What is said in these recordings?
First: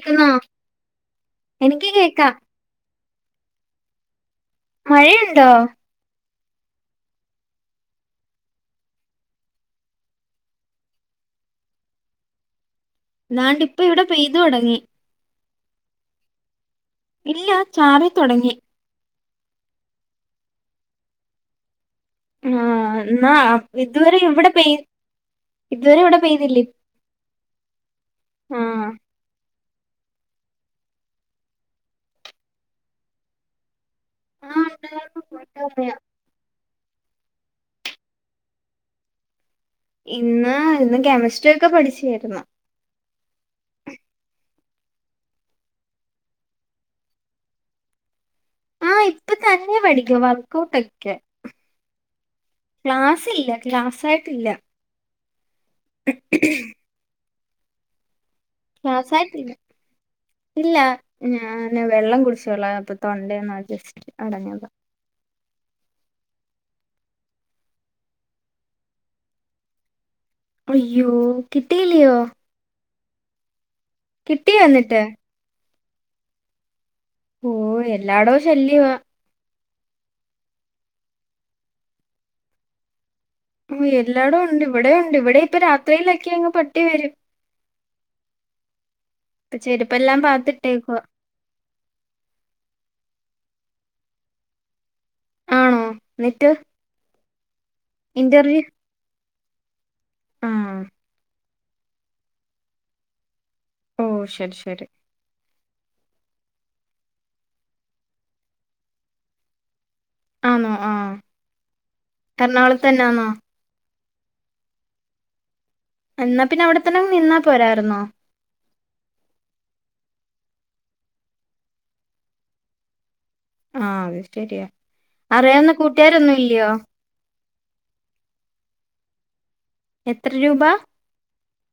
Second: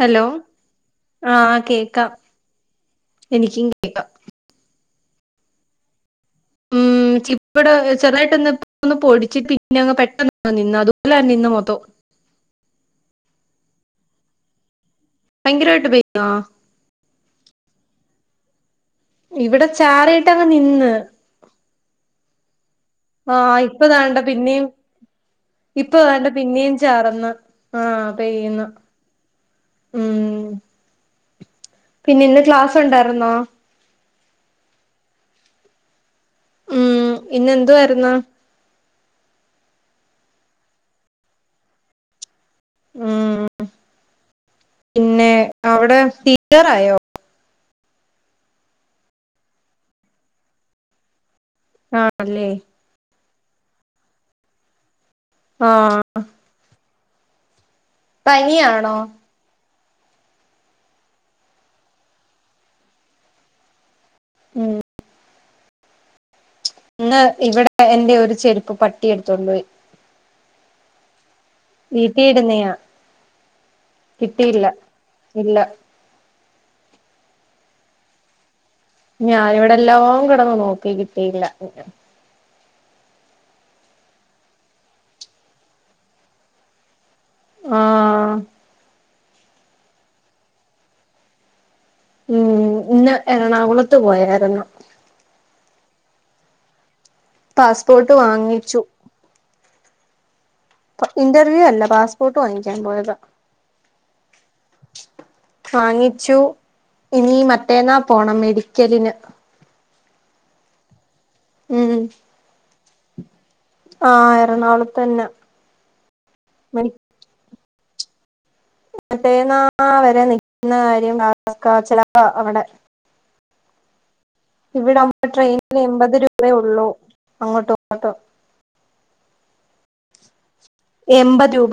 Hello ആഹ് കേക്കാം എനിക്കും കേക്കാം മഴയുണ്ടോ ഉം ചിപ്പടെ ചെറുതായിട്ടൊന്ന് ഒന്ന് പൊടിച്ചിട്ട് പിന്ന അങ്ങ് പെട്ടെന്ന് നിന്ന അതു പോലെ നിന്ന് മൊത്തം ന്നാണ്ട് ഇപ്പ ഇവിടെ പെയ്തു തുടങ്ങി ഭയങ്കരായിട്ട് പെയ്‌തോ ഇല്ല ചാറി തുടങ്ങി ഇവിടെ ചാറിയിട്ടങ്ങ് നിന്ന് ആഹ് എന്നാ ആഹ് ഇപ്പൊതാണ്ട ഇതുവരെ ഇവിടെ പിന്നിം പെയ് ഇപ്പൊ ഇതുവരെ ഇവിടെ അതാണ്ട് പെയ്തില്ലേ പിന്നേം ചാർന്ന് ആ പെയ്യ്ന്ന് ആഹ് ഉം പിന്നെ ഇന്ന് ക്ലാസ് ഉണ്ടാർന്നോ ആഹ് ഉണ്ടാർന്നു [unintelligible] ഉം ഇന്ന എന്തു വാര്ന്നു ഇന്ന് ഇന്ന് കെമിസ്ട്രിയ ഒക്കെ പഠിച്ചായിരുന്നു ഉം പിന്നെ അവിടെ ടീച്ചറായോ ആ ഇപ്പ തന്നെ പഠിക്ക വർക്ക് ഔട്ടൊക്കെ ആഹ് അല്ലേ ക്ലാസ് ഇല്ല ക്ലാസായിട്ടില്ല ആഹ് പനിയാണോ ക്ലാസായിട്ടില്ല ഇല്ല ഞാൻ വെള്ളം കുടിച്ചോളാം അപ്പൊ തൊണ്ടേന്നാ ജസ്റ്റ് ഉം അടഞ്ഞതാ ഇന്ന് ഇവടെ എന്റെ ഒരു ചെരുപ്പ് പട്ടി എടുത്തോണ്ട് പോയി അയ്യോ കിട്ടിയില്ലയോ വീട്ടിയിടുന്നയാ കിട്ടിയോ കിട്ടിയില്ല എന്നിട്ട് ഇല്ല ഓഹ് എല്ലായിടവും ശല്യവാ ഞാനിവിടെ എല്ലാം കിടന്ന് നോക്കി കിട്ടിയില്ല ഓഹ് എല്ലാടവും ഉണ്ട് ഇവിടെ ഉണ്ട് ഇവിടെ ഇപ്പൊ രാത്രിയിലൊക്കെ അങ്ങ് പട്ടി വരും ആഹ് ഇപ്പൊ ചെരുപ്പെല്ലാം അകത്തിട്ടിരിക്കുവാ ഉം ഇന്ന് എറണാകുളത്ത് പോയായിരുന്നു ആണോ എന്നിട്ട് പാസ്പോർട്ട് ഇന്റർവ്യൂ വാങ്ങിച്ചു ആ ഇന്റർവ്യൂ അല്ല പാസ്പോർട്ട് വാങ്ങിക്കാൻ പോയത ഓഹ് ശരി ശരി വാങ്ങിച്ചു ഇനി മറ്റേന്നാ പോണം മെഡിക്കലിന് ആന്നോ ആഹ് ഉം എറണാകുളത്ത് തന്നാന്നോ ആഹ് എറണകുളത്തന്നെ എന്നാ പിന്നെ അവിടെത്തന്നങ്ങ് നിന്നാ പോരായിരുന്നോ? മറ്റേന്നാ വരെ നിക്കുന്ന കാര്യം ചിലപ്പോ അവിടെ ആഹ് അതെ ഇവിടാകുമ്പോ ട്രെയിനിൽ എൺപത് രൂപയെ ഇല്ലയോ ഉള്ളൂ അങ്ങോട്ടും ഇങ്ങോട്ടും എത്ര രൂപ എൺപത് രൂപ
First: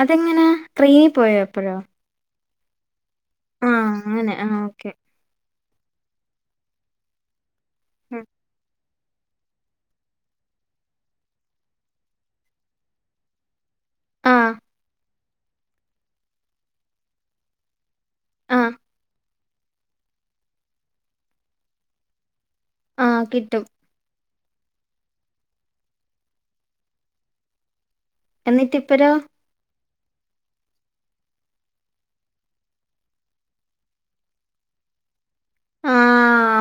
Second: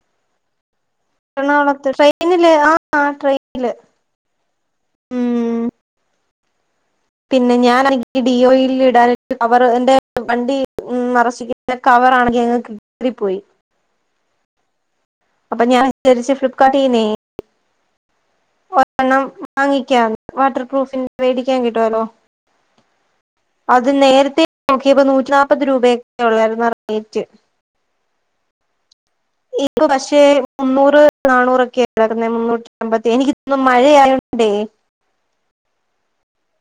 അതെങ്ങനാ ക്രീം എറണാകുളത്ത് ട്രെയിനിൽ ആഹ് ട്രെയിൻ ആഹ് അങ്ങനെ ആ ഓക്കെ ഉം പിന്നെ ഞാൻ ഡിയോൽ ഇടാൻ കവർ എന്റെ വണ്ടി നിറച്ചിക്ക കവറ ആണെങ്കിൽ അങ്ങ് കീറിപ്പോയി ആഹ് അപ്പൊ ഞാൻ വിചരിച്ച് ഫ്ലിപ്കാർട്ടീന്നെ ആ ഒരെണ്ണം വാങ്ങിക്കാ വാട്ടർ പ്രൂഫിന്റെ മേടിക്കാൻ കിട്ടോല്ലോ ആഹ് കിട്ടും അത് നേരത്തെ നോക്കിയപ്പോ നൂറ്റി നാല്പ്പത് രൂപയൊക്കെ ഉള്ളായിരുന്നു റേറ്റ് എന്നിട്ട് ഇപ്പരോ ഇപ്പ പക്ഷേ മുന്നൂറ് നാണൂറൊക്കെ കാണുന്നത് മുന്നൂറ്റി അമ്പത്തി എനിക്ക് തോന്നുന്നു മഴയായോണ്ടെ ആ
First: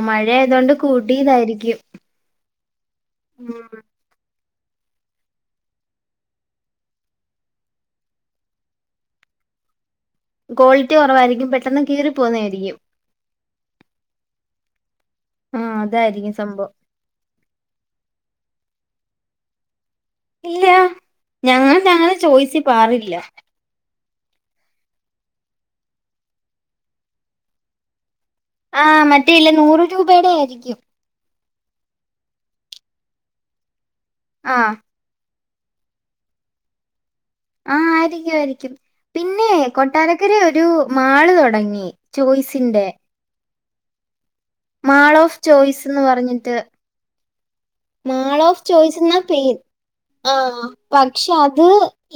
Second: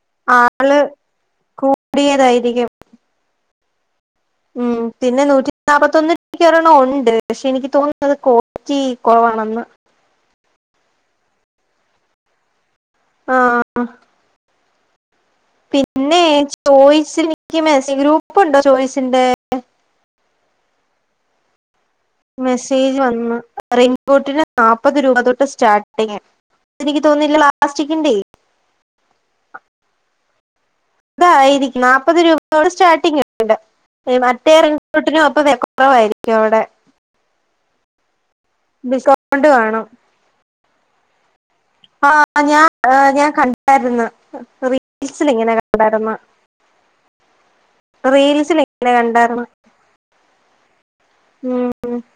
മഴ ആയതുകൊണ്ട് ആള് കൂട്ടിയതായിരിക്കും കൂടിയതായിരിക്കും ഉം ഉം പിന്നെ നൂറ്റി നാല്പത്തൊന്ന് രൂപക്ക് ഒരെണ്ണം ഉണ്ട് പക്ഷെ എനിക്ക് തോന്നുന്നു അത് ക്വാളിറ്റി കുറവാണെന്ന് ക്വാളിറ്റി കുറവായിരിക്കും പെട്ടെന്ന് കീറി പോവുന്നെ ആയിരിക്കും ആഹ് ആഹ് പിന്നെ അതായിരിക്കും സംഭവം ചോയ്സി എനിക്ക് മസ് ഗ്രൂപ്പുണ്ടോ ചോയ്സിന്റെ ഇല്ല ഞങ്ങൾ ഞങ്ങളെ ചോയ്സി മെസ്സേജ് പാറില്ല വന്ന് റെയിൻകോട്ടിന് നാല്പ്പത് രൂപ തൊട്ട് സ്റ്റാർട്ടിങ്ങ് അതെനിക്ക് തോന്നുന്നെ പ്ലാസ്റ്റിക്കിന്റെ ആഹ് മറ്റേല്ല നൂറ് രൂപയുടെ ആയിരിക്കും അതായിരിക്കും നാല്പ്പത് രൂപയോട് സ്റ്റാർട്ടിങ്ണ്ട് മറ്റേറ ആഹ് ട്ടിനും ഒപ്പ വ കുറവായിരിക്കും അവിടെ ആഹ് ആയിരിക്കും ആയിരിക്കും ഡിസ്കൗണ്ട് പിന്നെ കാണും കൊട്ടാരക്കര ഒരു മാള് തുടങ്ങി ആഹ് ഞാൻ ചോയ്സിന്റെ ഞാൻ കണ്ടായിരുന്നു മാൾ റീൽസിൽ ഓഫ് ഇങ്ങനെ ചോയ്സ് എന്ന് കണ്ടായിരുന്നു പറഞ്ഞിട്ട് മാൾ റീൽസിൽ ഓഫ് ഇങ്ങനെ ചോയ്സുന്ന കണ്ടായിരുന്നു പെൻ ആ പക്ഷെ അത് ഉം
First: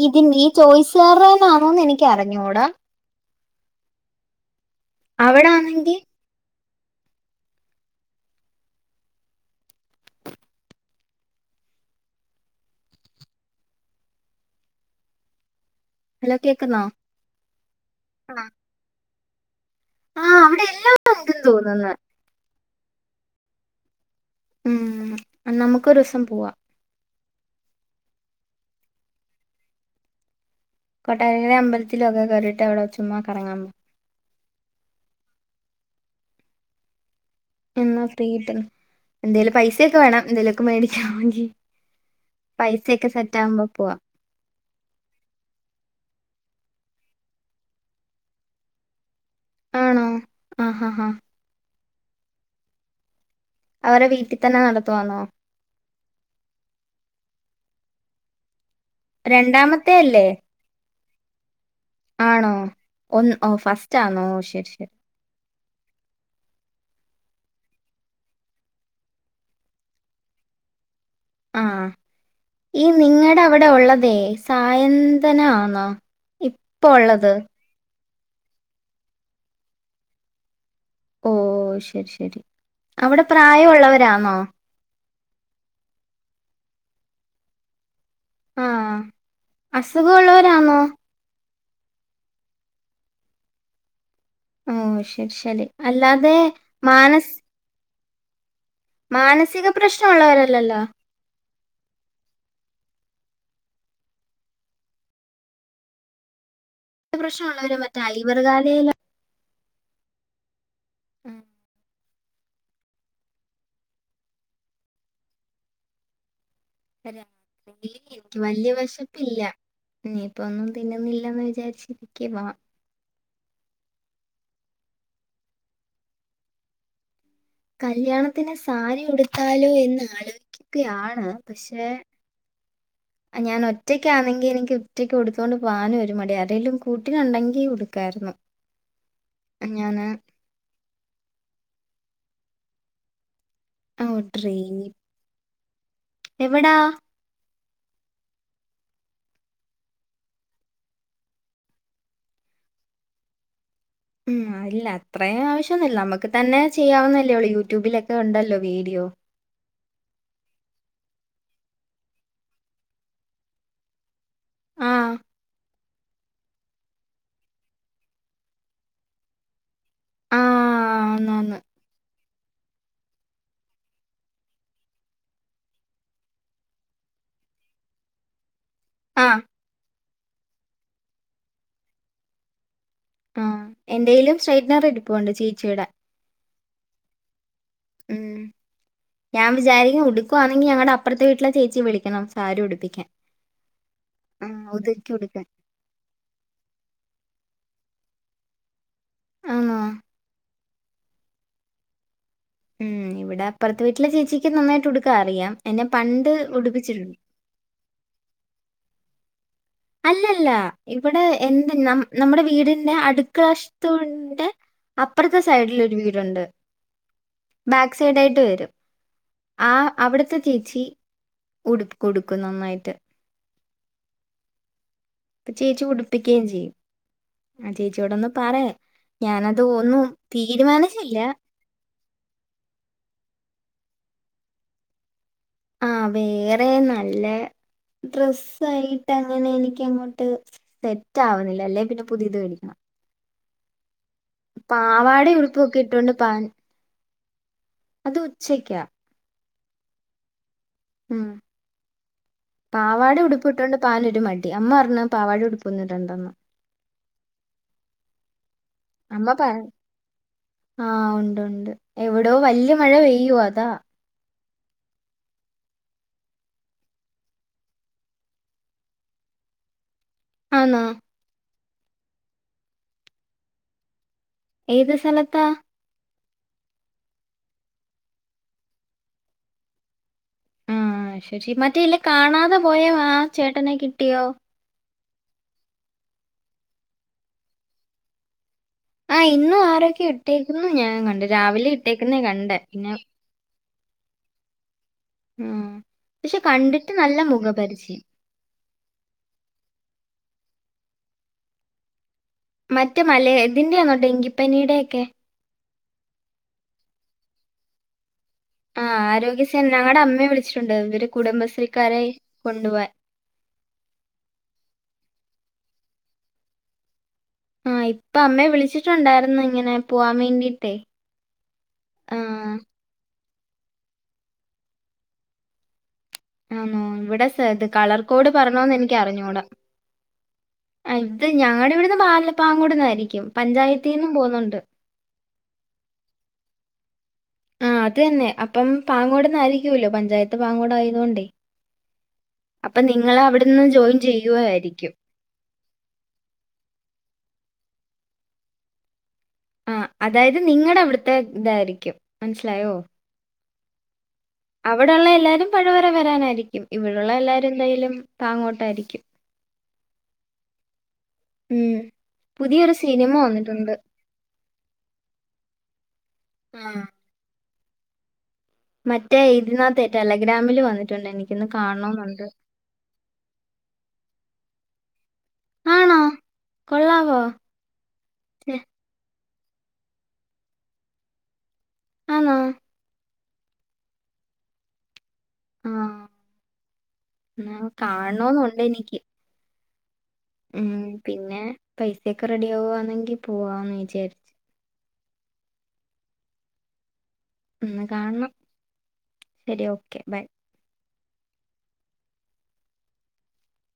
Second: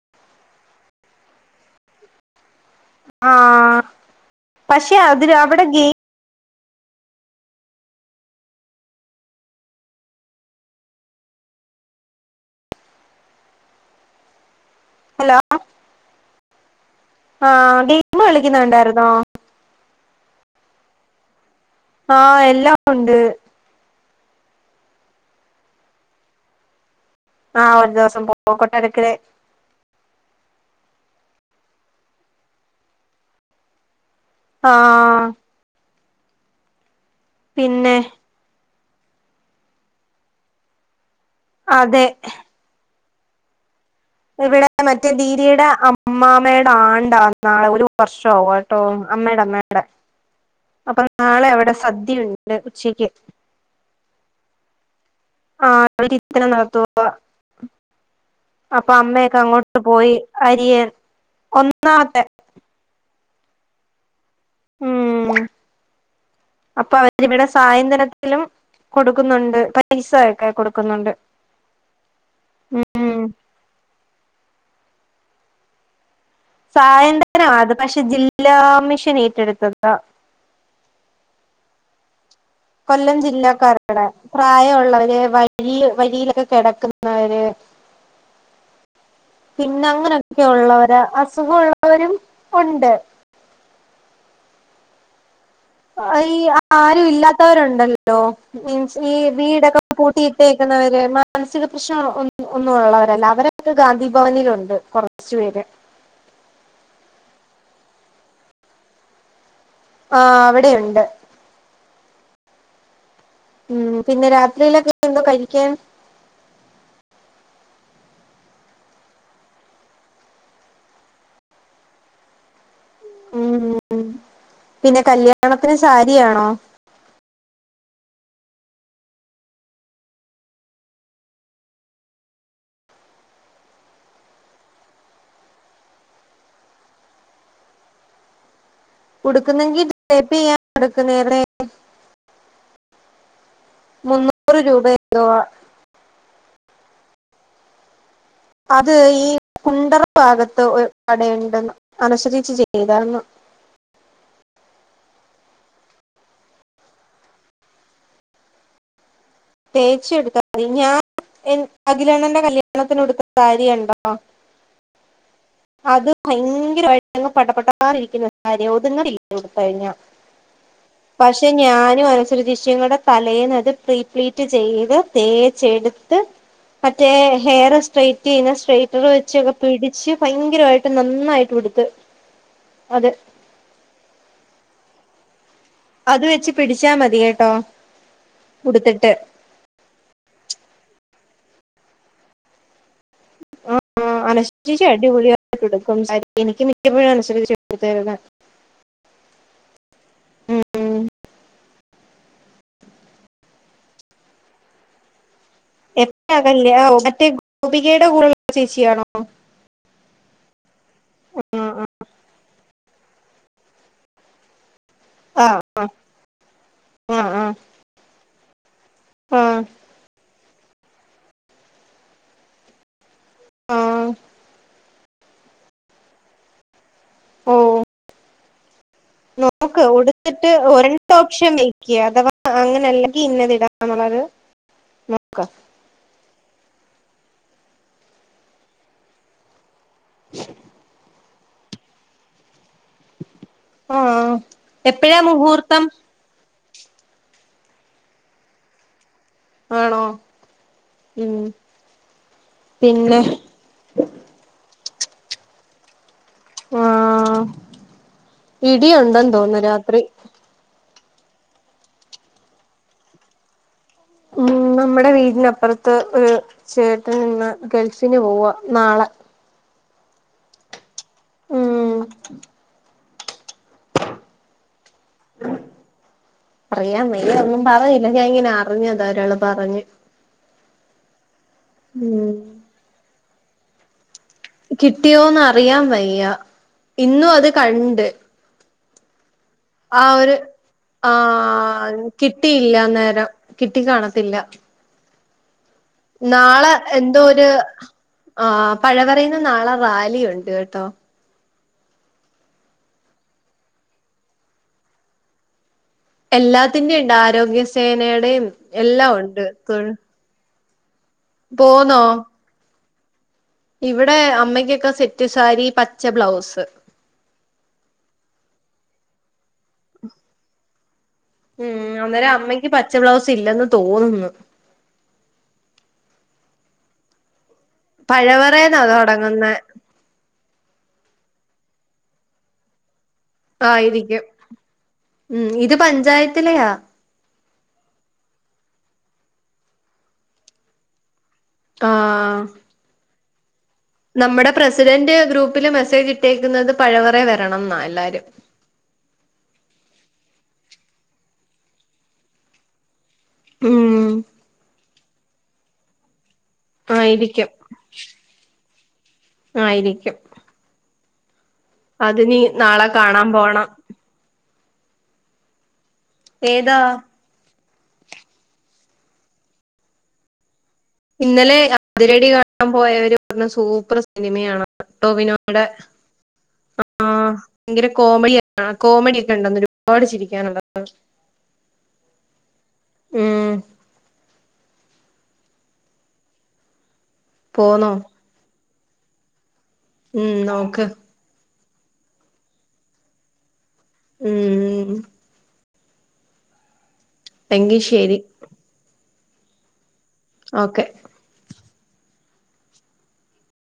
ഇത് നീ ചോയിസുകാരുടെ ആണോന്ന് എനക്ക് അറിഞ്ഞൂടാ ആഹ് പക്ഷെ അതിന് അവിടെ ഗെ ഹലോ ഹലോ കേക്കുന്നോ ആഹ് ഗെയിമ് കളിക്കുന്ന കണ്ടായിരുന്നോ ആഹ് അവിടെ എല്ലാ ഉണ്ടെന്ന് തോന്നുന്ന ആഹ് എല്ലാം ഉണ്ട് ഉം നമുക്കൊരൂസം പോവാ ആഹ് ഒരു ദിവസം പോക കൊട്ടാരക്കര കൊട്ടാരകര അമ്പലത്തിലൊക്കെ കേറീട്ട് അവിടെ ചുമ്മാ കറങ്ങാൻ പോക ആഹ് പിന്നെ എന്നാ ഫ്രീട്ടന്ന് എന്തേലും പൈസൊക്കെ വേണം എന്തേലുമൊക്കെ മേടിക്കണങ്കി അതെ പൈസൊക്കെ സെറ്റ് ആകുമ്പോ പോവാ ഇവിടെ മറ്റേ ദീരിയുടെ അമ്മാമയുടെ ആണ്ടാ നാളെ ഒരു വർഷാവും ട്ടോ അമ്മയുടെ അമ്മ ആണോ ആഹ് ഹാ അപ്പം ഹാ നാളെ അവിടെ സദ്യണ്ട് ഉച്ചയ്ക്ക് അവരെ വീട്ടിതന്നെ നടത്തുവാണോ ആഹ് അവര് ഇത്തര നടത്തുവാ അപ്പൊ അമ്മയൊക്കെ അങ്ങോട്ട് രണ്ടാമത്തെ പോയി അല്ലേ അരിയൻ ഒന്നാമത്തെ ആണോ ഒന്ന് ഓ ഫസ്റ്റ് ആണോ ശരി ശരി ഉം അപ്പൊ അവരിവിടെ സായന്തനത്തിലും കൊടുക്കുന്നുണ്ട് പൈസയൊക്കെ കൊടുക്കുന്നുണ്ട് ആഹ് ഈ ഉം നിങ്ങളവടെ അവിടെ ഉള്ളതെ സായന്തന ആണോ സായന്തനമാ അത് പക്ഷെ ജില്ലാ കമ്മിഷൻ ഏറ്റെടുത്തതാ ഓ ശരി ശരി കൊല്ലം അവിടെ ജില്ലക്കാരുടെ പ്രായമുള്ളവരാന്നോ പ്രായമുള്ളവര് വഴി വഴിയിലൊക്കെ കെടക്കുന്നവര് ആഹ് പിന്നെ അങ്ങനൊക്കെ അസുഖമുള്ളവരാന്നോ ഉള്ളവര് അസുഖ ഉള്ളവരും ഉണ്ട്. ഓ ശരി ശരി അല്ലാതെ ഈ ആരും മാനസ് ഇല്ലാത്തവരുണ്ടല്ലോ മീൻസ് ഈ മാനസിക വീടൊക്കെ പ്രശ്നമുള്ളവരല്ലല്ലോ പൂട്ടിയിട്ടേക്കുന്നവര് മ മാനസിക പ്രശ്നം ഒന്നു ഉള്ളവരല്ല അവരൊക്കെ ഗാന്ധിഭവനിലുണ്ട് കൊറച്ചു പേര് നസിക പ്രശ്നമുള്ളവരെ മറ്റ ഐവർ കാലെല്ല ആഹ് അവിടെ ഉണ്ട് ഉം ഉം പിന്നെ രാത്രിയിലൊക്കെ എന്തോ കഴിക്കാൻ അത്രെങ്കില് എനിക്ക് വല്യ വെശപ്പില്ല ഇ ഞ്ഞിപ്പ ഒന്നും തിന്നുന്നില്ലന്ന് വിചാരിച്ചിരിക്കേവാ ഉം പിന്നെ കല്യാണത്തിന് സാരിയാണോ കല്യാണത്തിന് സാരി ഉടുത്താലോ എന്ന് ആലോചിക്കുകയാണ് പക്ഷെ ആ ഞാൻ ഒറ്റയ്ക്ക് ആന്നെങ്കി എനിക്ക് ഒറ്റയ്ക്ക് ഉടുത്തോണ്ട് പോവാനും ഒരു മടി ആരേലും കൂട്ടിനൊണ്ടെങ്കി ഉടുക്കായിരുന്നു. ഉടുക്കുന്നെങ്കി ഞാൻ ഡ്രെയ്പ്പെയ്യാൻ കൊടുക്കുന്നേവിടെ ഓർഡർ മുന്നൂറ് ചെയ്യും രൂപയെന്തോവ എവിടാ അത് ഈ കുണ്ടറ ഭാഗത്ത് ഒരു കടയുണ്ട് അനശ്വരേച്ചി ചെയ്താര്ന്നു. ഉം അല്ല അത്രേം ആവിശ്യോന്നുല്ല നമുക്ക് തന്നെ ചെയ്യാവുന്നല്ലേള്ളൂ യൂട്യൂബിലൊക്കെ ഉണ്ടല്ലോ വീഡിയോ. തേച്ച് എടുത്താമതി ഞാൻ അഖിലണന്റെ കല്യാണത്തിന് ഉടുത്ത സാരിയണ്ടോ? ആഹ് അത് ഭയങ്കരമായിട്ട് പഠപടാന്നിരിക്കുന്ന സാരിയാ ഒത്ങ്ങിണില്ല ഉടുത്തു കഴിഞ്ഞ ആ ആന്ന് പക്ഷെ ആന്ന് ഞാനും അനശ്വര ചേചിയും കൂടെ തലേന്ന് അത് പ്രീപ്ലീറ്റ് ചെയ്ത് തേച്ചെടുത്ത് മറ്റേ ഹെയർ സ്ട്രൈറ്റ് ചെയ്യുന്ന സ്ട്രെറ്റ് മട്ടർ ആഹ് വെച്ചൊക്കെ പിടിച്ച് ഭയങ്കരമായിട്ട് നന്നായിട്ട് ഉടുത്ത് അത് ആഹ് എന്റയിലും സ്ട്രൈറ്റ്നർ ഇരിപ്പുണ്ട് ചേച്ചീടെ അത് വെച്ച് പിടിച്ചാ മതി കേട്ടോ? ഉം ഉടുത്തിട്ട് ഞാൻ വിചാരിക്കുന്നു ഉടുക്കുവാന്നെങ്കി ഞങ്ങടെ അപ്പർത്തെ വീട്ടിലെ ചേച്ചിം വിളിക്കണം സാരി ഉടുപ്പിക്കാൻ ആ ആഹ് അനശ്യരേ ചേചി ഉതിക്കി ഉടുക്കാൻ അടിപൊളിയായിട്ടെട്ക്കും സാരി എനിക്ക് മിക്കപ്പോഴും അനശ്യരേച്ചി ഉടുത്ത് തരുന്നേ ആണോ ഉം ഉം ഇവിടെ അപ്പർത്തെ വീട്ടിലെ ചേച്ചിക്ക് നന്നായിട്ട് ഉടുക്കാ അറിയാം എന്നെ പണ്ട് ഉടുപ്പിച്ചിട്ടുണ്ട്. ഗോപികേടെ കൂടെള്ള ചേച്ചിയാണോ? അല്ലല്ല ഇവിടെ എന്റെ ആ നമ്മുടെ വീടിന്റെ അടുക്കളവശത്തുന്റെ അപ്പർത്തെ ആ ആ സൈഡിലൊരു വീടുണ്ട് ആ ബാക്ക് സൈടായിട്ട് വരും ആ അവിടുത്തെ ചേച്ചി ഉടു ഉടുക്കും നന്നായിട്ട് ആഹ് ഇപ്പൊ ചേച്ചി ഉടുപ്പിക്കേം ചെയ്യും ഓ ആ ചേച്ചിയോടൊന്ന് പറയ നോക്ക് ഉടുത്തിട്ട് ഒരണ്ടപ്ഷ നീ ഇനി അഥവാ അങ്ങനെ അല്ലെങ്കി ഇന്നത് ഇടാ എന്നുള്ളത് നോക്കാം ആ വേറെ നല്ല ഡ്രസ്സ ആയിട്ട് അങ്ങനെ എനി ക്ക അങ്ങോട്ട് സെറ്റ് ആവുന്നില്ല അല്ലേ പിന്നെ പുതിയത് വേടിക്കണം ആഹ് പാവാടെ ഉടുപ്പൊക്കെ ഇട്ടൊണ്ട് പൻ അത് ഉച്ചയ്ക്കാ ആണോ ഉം പാവാടെ പിന്നെ ഉടുപ്പിട്ടോണ്ട് പാൻ ഒരു മടി അമ്മ അർഞു പാവാടിം ഉടുപ്പൊന്നിടണ്ടന്ന് ആഹ് ഇടിയുണ്ടെന്ന് തോന്നുന്നു രാത്രി ആഹ് ഉണ്ട് ഉണ്ട് എവിടോ വല്ല്യ മഴ പെയ്യുവാ അതാ ഉം നമ്മടെ വീടിനപ്പറത്ത് ഒരു ചേട്ടനിന്ന് ഗൾഫിന് പോവാ നാളെ ആന്നോ ഉം ഏത് സ‌ലത്താ പറയാ വെയ്യ ഒന്നും പറഞ്ഞില്ല ഞാൻ ഇങ്ങനെ അറിഞ്ഞതാ ഒരാള് പറഞ്ഞു ആഹ് ശരി മറ്റേ ഇല്ലേ ഉം കാണാതെ പോയോ ആ ചേട്ടനെ കിട്ടിയോ? കിട്ടിയോന്നറിയൻ വയ്യ ഇന്നു അത് കണ്ട് ആഹ് ഇന്നു ആ ടൊക്കെ ഇട്ടേക്കുന്നെ ഞാൻ കണ്ട് രാവിലെ ആഹ് ഇട്ടേക്കുന്നെ കണ്ടെ കിട്ടിയില്ല പിന്നെ അന്നേരം കിട്ടി കാണത്തില്ല ഉം പക്ഷെ നാളെ കണ്ടിട്ട് നല്ല എന്തോര് മുഖപരിചയം ആ പഴവരേന്ന് നാളെ റാലിയുണ്ട് കേട്ടോ മറ്റേ മലേ ഇതിന്റെണോ ഡെങ്കിപ്പനിടെ ക്കെ എല്ലാത്തിൻ്റിണ്ട് ആരോഗ്യ സേനടെം ആഹ് ആരോഗ്യ സേന ഞങ്ങടെ അമ്മിം വിളിച്ച്ട്ട്ണ്ട് ഇവര് കുടുംബശ്രീക്കാരെയ് കൊണ്ടോവാൻ. ഇവടെ അമ്മയ്ക്കൊക്കെ സെറ്റ് സാരി പച്ച ബ്ലൗസ്. ആഹ് ഇപ്പം അമ്മയെം വിളിച്ച്ട്ട്ണ്ടായിര്ന്നു ഇങ്ങനെ പോവാൻ വേണ്ടിട്ടേ. ഉം അന്നേരം അമ്മയ്ക്ക് പച്ച ബ്ലൗസില്ലന്ന് തോന്ന്ന്ന്. ആന്നോ ഇവടെ സത് കളർ കോഡ് പറണോന്ന് പഴവറേന്നാ ഇൻക്കറിഞ്ഞൂടാ. തൊടങ്ങുന്നെ ആഹ് ഇത് ഞങ്ങടെ ഇവട്ന്ന് പാല് പാങ്ങോട്ന്നായിരിക്കും. ആയിരിക്കും ഉം ഇത് പഞ്ചായത്തിലെയാ ആഹ് അതെന്നെ അപ്പം പാങ്ങോട്ന്നായിരിക്കൊല്ലോ പഞ്ചായത്ത് പാങ്ങോടായതൊണ്ടേ. ആഹ് അപ്പൊ നിങ്ങളെ അവട്ന്ന് ജോയിൻ നമ്മടെ ചെയ്യുമായിരിക്കും പ്രസിഡന്റ് ഗ്രൂപ്പില് മെസ്സേജ് ഇട്ടേക്കുന്നത് പഴവറെ വരണന്നാ എല്ലാരും. ആഹ് അതായത് നിങ്ങടെ അവ്ട്ത്തെ ഇതായിരിക്കും മൻസ്സിലായോ ഉം അവടെള്ള എല്ലാരും പഴവര വരാനായിരിക്കും ഇവടൊള്ള എല്ലാരും ആയിരിക്കും എന്തായാലും പാങ്ങോട്ടായിരിക്കും. ആയിരിക്കും. ഉം അത് നീ പുതിയൊരു നാളെ സിനിമ കാണാം പോണം. വന്നിട്ടുണ്ട് ആ ഏതാ മറ്റേ ഇതിനാത്തെ ടെലഗ്രാമില് വന്നിട്ട്ണ്ട് എനിക്കൊന്ന് കാണണൊന്നുണ്ട്. [unintelligible] പോയോരർഞ്ഞ് സൂപ്പർ സിനിമയാണ് ടോവിനോടെ കൊള്ളവോ? ഭയങ്കര കോമഡിയ കോമഡ്യൊക്കെണ്ടെന്ന് ഒരുപാട് ചിരിക്കാനുള്ള [unintelligible] ആന്നോ? ഉം ആഹ് [unintelligible] പോന്നോ കാണണോന്നുണ്ടെനിക്ക്. ഉം നോക്ക് പിന്നെ പൈസൊക്കെ റെഡ്യാവാന്നെങ്കി പോവാന്ന് വിചാരി ഉം എങ്കി ഇന്ന് ശരി കാണണം ശെരി ഓക്കെ ബൈ ഓക്കെ